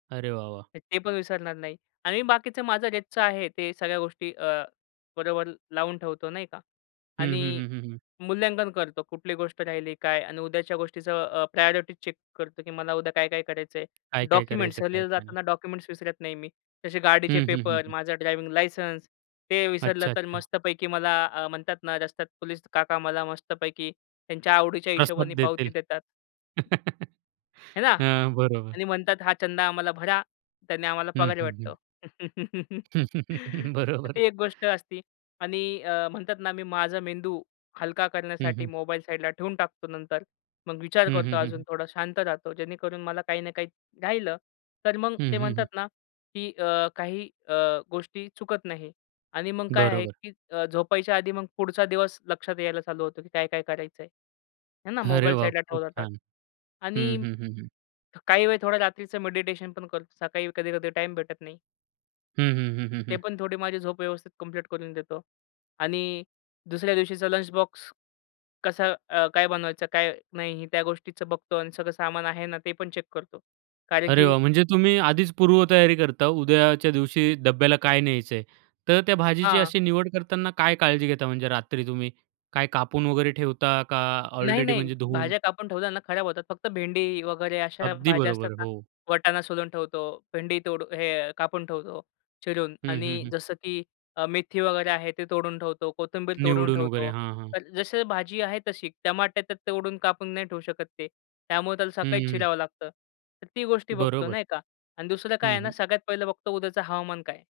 अरे वाह! वाह! तर ते पण विसरणार नाही. आणि बाकीचं माझं रोजचं आहे. ते सगळ्या गोष्टी अ, बरोबर लावून ठेवतो, नाही का. हं, आणि हं. हं, हं. हं. मूल्यांकन करतो कुठली गोष्ट राहिली काय आणि उद्याच्या गोष्टीचं अ, प्रायोरिटी चेक करतो की मला उद्या काय-काय करायचंय. काय-काय डॉक्युमेंट्स, करायचं, सहलीला काय-काय नाही. जाताना डॉक्युमेंट्स विसरत नाही मी. तसे गाडीचे हं, हं. हं, पेपर, हं. माझा ड्रायव्हिंग लायसन्स, ते विसरलं तर अच्छा-अच्छा. मस्तपैकी मला म्हणतात ना, रस्त्यात पोलीस काका, मला मस्तपैकी त्यांच्या आवडीच्या प्रसाद हिशोबाने पावती देतील. देतात. है ना? हां. बरोबर. आणि म्हणतात "हा चंदा आम्हाला भरा. त्यांनी आम्हाला हं, पगार हं. हं. भेटतो." तर बरोबर. ती एक गोष्ट असते. आणि म्हणतात ना मी माझा मेंदू हलका हं, करण्यासाठी हं. मोबाईल साईडला ठेवून टाकतो नंतर. मग विचार हं, करतो हं, हं, अजून. हं. थोडा शांत राहतो जेणेकरून मला काही ना काही राहिलं तर मग हं, ते हं, हं. म्हणतात ना, की अ, काही अ, गोष्टी चुकत नाही आणि मग काय आहे, बरोबर. की झोपायच्या आधी मग पुढचा दिवस लक्षात यायला चालू होतो, की काय-काय करायचंय. है ना. अरे मोबाईल वाह! साईडला खूप ठेवला तर छान. हं, आणि हं. हं, हं. काही वेळ थोडा रात्रीच मेडिटेशनपण करतो. सकाळी कधी-कधी टाईम भेटत नाही. हं, हं. हं, हं. ते हं. पण थोडी माझी झोप व्यवस्थित कंप्लीट करून देतो. आणि दुसऱ्या दिवशीचा लंच बॉक्स कसा काय बनवायचं काय नाही, त्या गोष्टीचं बघतो आणि सगळं सामान आहे ना, ते पण चेक करतो, कारण अरे की वाह! म्हणजे तुम्ही आधीच पूर्वतयारी करता, उद्याच्या दिवशी डब्याला काय न्यायचंय. तर त्या भाजीची हां. अशी निवड करताना काय काळजी घेता म्हणजे रात्री तुम्ही? काय कापून वगैरे ठेवता का ऑलरेडी नाही-नाही, म्हणजे धुवून? भाज्या कापून ठेवल्या ना खराब होतात. फक्त भेंडी वगैरे अशा अगदी भाज्या असतात बरोबर. ना, हो. वटाणा सोलून ठेवतो. भेंडी तोडून हे कापून ठेवतो चिरून हं, हं. आणि हं. जसं की मेथी वगैरे आहे ते तोडून ठेवतो. कोथिंबीर तोडून निवडून वगैरे. ठेवतो. हां, हां. तर जशी भाजी आहे तशी. टमाटे तोडून कापून नाही ठेवू शकत ते. त्यामुळे त्याला सकाळीच हं. चिरावं लागतं. तर ती गोष्टी बघतो, बरोबर. नाही का आणि दुसरं काय हं, आहे ना, हं. सगळ्यात पहिलं बघतो उद्याचं हवामान काय आहे.